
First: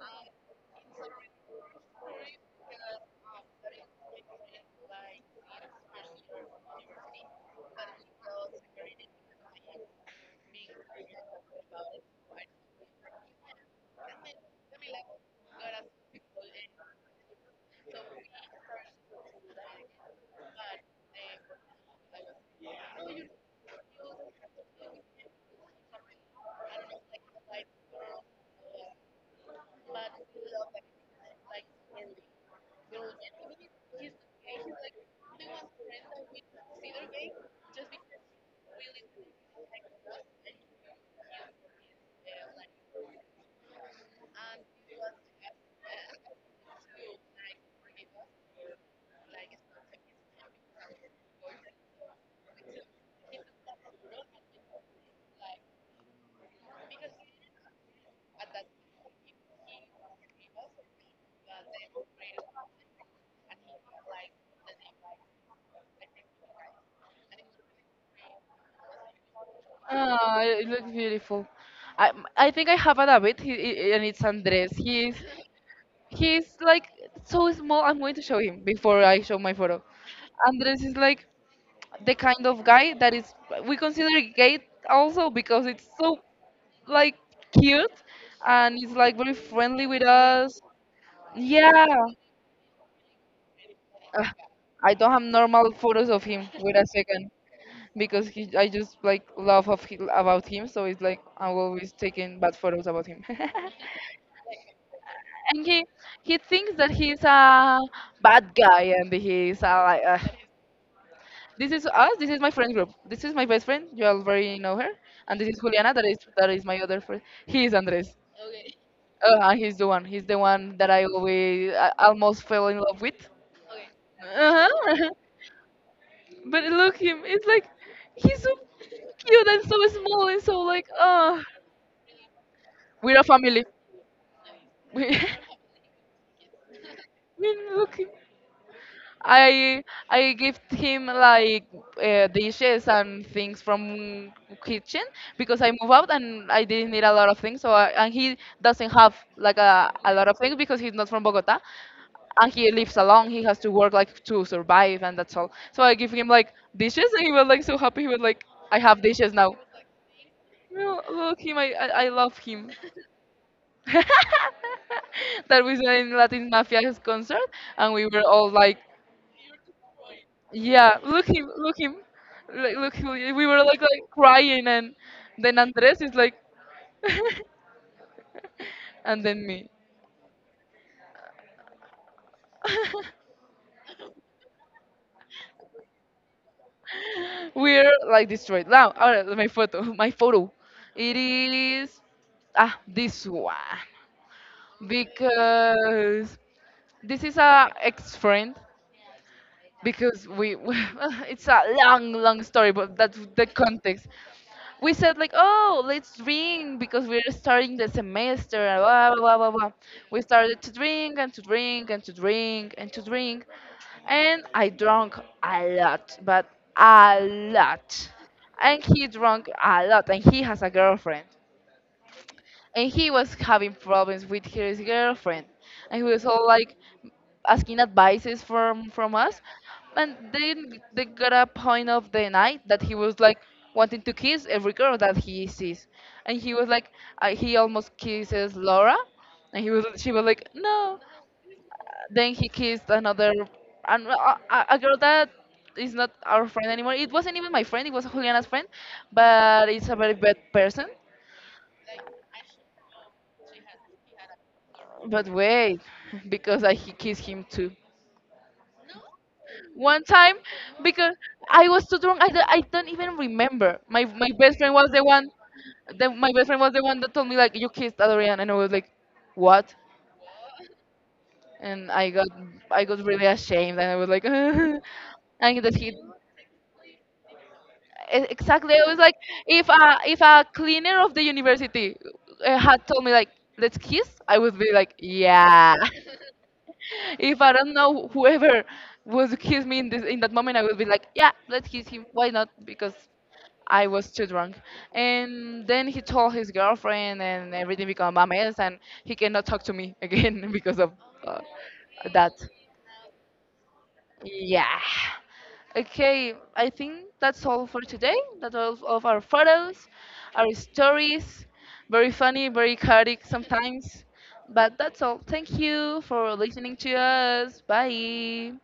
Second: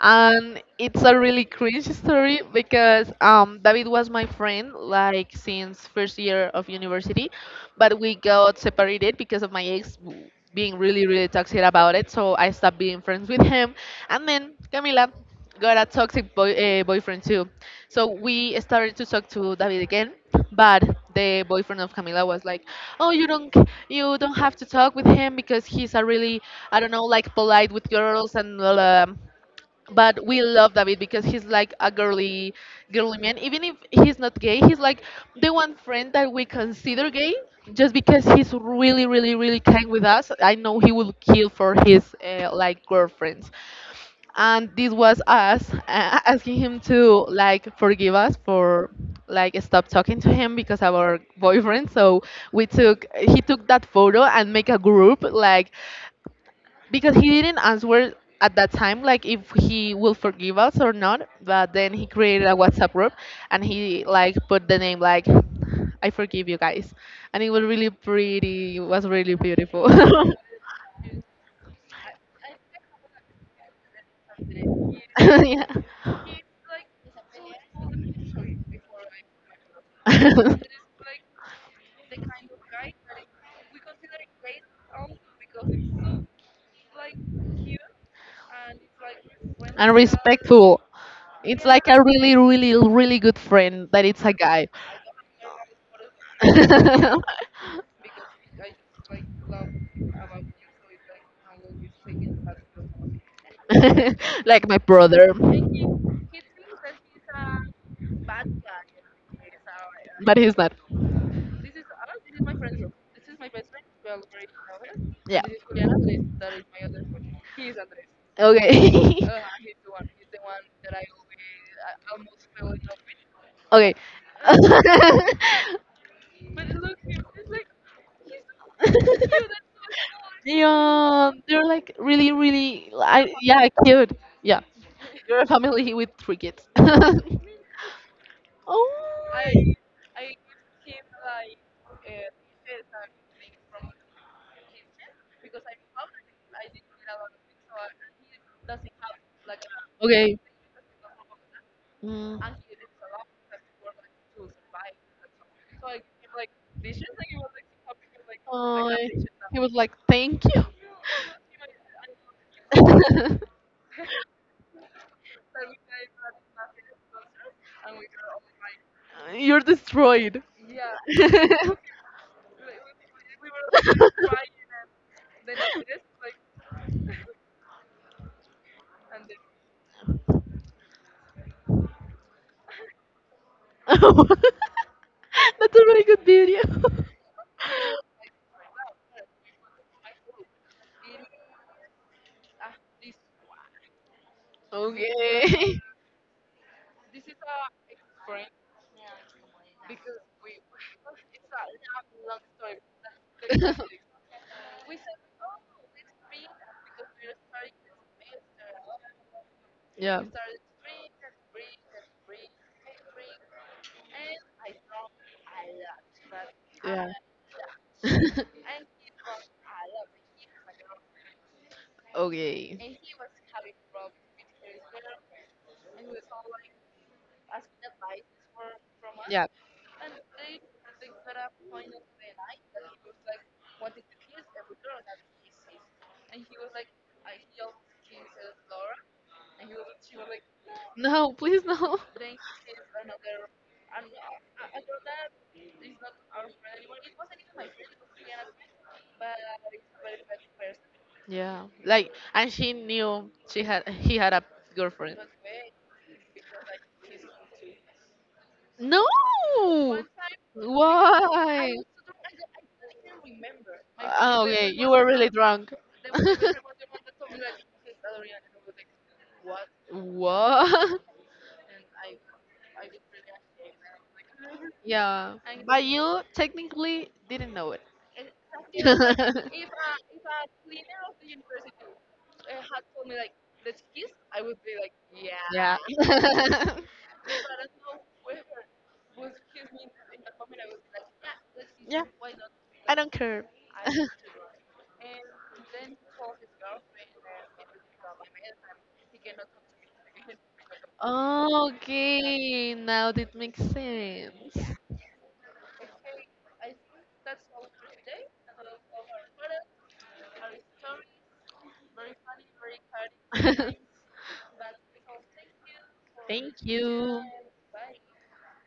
Speaker 2: And it's a really cringe story because, David was my friend like since first year of university, but we got separated because of my ex being really really toxic about it. So I stopped being friends with him, and then Camila got a toxic boyfriend too. So we started to talk to David again, but the boyfriend of Camila was like, "Oh, you don't, you don't have to talk with him because he's a really, I don't know, like polite with girls and blah, blah, blah." But we love David because he's like a girly, girly man. Even if he's not gay, he's like the one friend that we consider gay just because he's really, really, really kind with us. I know he will kill for his, like girlfriends, and this was us, asking him to like forgive us for like stop talking to him because of our boyfriend. So we took he took that photo and make a group like, because he didn't answer at that time like if he will forgive us or not. But then he created a WhatsApp group, and he like put the name like, I forgive you guys. And it was really pretty, it was really beautiful.
Speaker 1: Ah, it looks beautiful. I I think I have a David, and it's Andres. He's
Speaker 2: Yeah.
Speaker 1: he's like so small. I'm going to show him before I show my photo. Andres is like the kind of guy that is we consider gay, also because it's so like cute, and he's like very friendly
Speaker 2: And
Speaker 1: with us.
Speaker 2: respectful. It's like
Speaker 1: Yeah,
Speaker 2: a really, really, really good friend that it's
Speaker 1: Ugh,
Speaker 2: a guy.
Speaker 1: I don't have normal photos of him with a second because he, I just like love about him, so it's like I'm always taking bad photos about him. And
Speaker 2: Like my brother.
Speaker 1: he he thinks that he's a bad guy, and he's a like
Speaker 2: But he's not.
Speaker 1: this is us. This is my friend group. This is my best friend. You already know her, and this is Juliana. That is my other friend. He is Andres.
Speaker 2: Okay.
Speaker 1: And he's the one. He's the one that I always I almost fell in love with.
Speaker 2: Okay.
Speaker 1: Uh-huh.
Speaker 2: Uh,
Speaker 1: But look him, it's like he's so cute and so small and so like
Speaker 2: yeah,
Speaker 1: uh,
Speaker 2: they're like really, really,
Speaker 1: we're a
Speaker 2: I, yeah,
Speaker 1: family.
Speaker 2: cute. Yeah, you're a family with three kids.
Speaker 1: We look him.
Speaker 2: Oh,
Speaker 1: I I give him like dishes and things from kitchen because I move out and I didn't need a lot of things. So I, and he doesn't have like a lot of things because he's not from Bogota,
Speaker 2: mm.
Speaker 1: and he lives alone. He has to work like to survive, and that's all. So I give him like dishes, and he was like so happy. He was like, I have dishes now.
Speaker 2: Like, thank you.
Speaker 1: No, look him. I love him. That was saw in Latin Mafia's concert, and we were all like,
Speaker 2: You're destroyed.
Speaker 1: "Yeah, look him, like, look who." He-" We were like crying, and then Andres is like, and then me.
Speaker 2: Yeah. That's a really good video.
Speaker 1: We're like destroyed. Now, all right, my photo, my photo. It is ah this one
Speaker 2: Okay.
Speaker 1: because this is a ex friend because we it's a long long story, but that's the context. We said like oh let's drink because we're starting the semester and blah blah blah blah blah.
Speaker 2: Yeah.
Speaker 1: We started to drink and to drink and to drink and to drink, and I drank a lot but
Speaker 2: Yeah.
Speaker 1: a lot, and he drank a lot, and he has a girlfriend,
Speaker 2: Okay.
Speaker 1: and he was having problems with his girlfriend, and he was all like asking advices from us.
Speaker 2: Yeah.
Speaker 1: And then they got a point of the night that he was like wanting to kiss every girl that he sees, and he was like he almost kisses laura, and he was she was like no.
Speaker 2: No, please no.
Speaker 1: Then he kissed another, and a girl that is not our friend anymore. It wasn't even my friend, it was juliana's friend, but it's a very bad person.
Speaker 2: Yeah. Like and she knew she had he had a girlfriend.
Speaker 1: But wait, because I he kissed him too.
Speaker 2: No.
Speaker 1: One time, because I
Speaker 2: Why?
Speaker 1: was too drunk, I,
Speaker 2: Oh,
Speaker 1: d- I don't even remember. My best
Speaker 2: okay,
Speaker 1: friend
Speaker 2: you
Speaker 1: was
Speaker 2: were
Speaker 1: the
Speaker 2: really
Speaker 1: one,
Speaker 2: drunk.
Speaker 1: the, my best friend was the one that told me like you kissed Adrian, and I was like, what?
Speaker 2: What?
Speaker 1: And I got really ashamed, and I was like, and
Speaker 2: Yeah.
Speaker 1: that
Speaker 2: But you technically didn't know it.
Speaker 1: exactly I was like, if a cleaner of the university had told me like let's kiss, I would be like,
Speaker 2: Yeah.
Speaker 1: yeah. If I don't know whoever would kiss me in that moment, I would be like, yeah, let's kiss
Speaker 2: Yeah.
Speaker 1: him. Why
Speaker 2: Like,
Speaker 1: not? Because
Speaker 2: don't care.
Speaker 1: I was too drunk. And then he told his girlfriend, and everything became a mess, and he cannot talk to me again because of uh,
Speaker 2: Oh,
Speaker 1: that.
Speaker 2: okay, now that makes sense.
Speaker 1: Yeah. Okay, I think that's all for today. That's all of our photos, our stories. Very funny, very chaotic sometimes. But that's all. Thank you for
Speaker 2: Thank
Speaker 1: listening to
Speaker 2: you.
Speaker 1: us. Bye.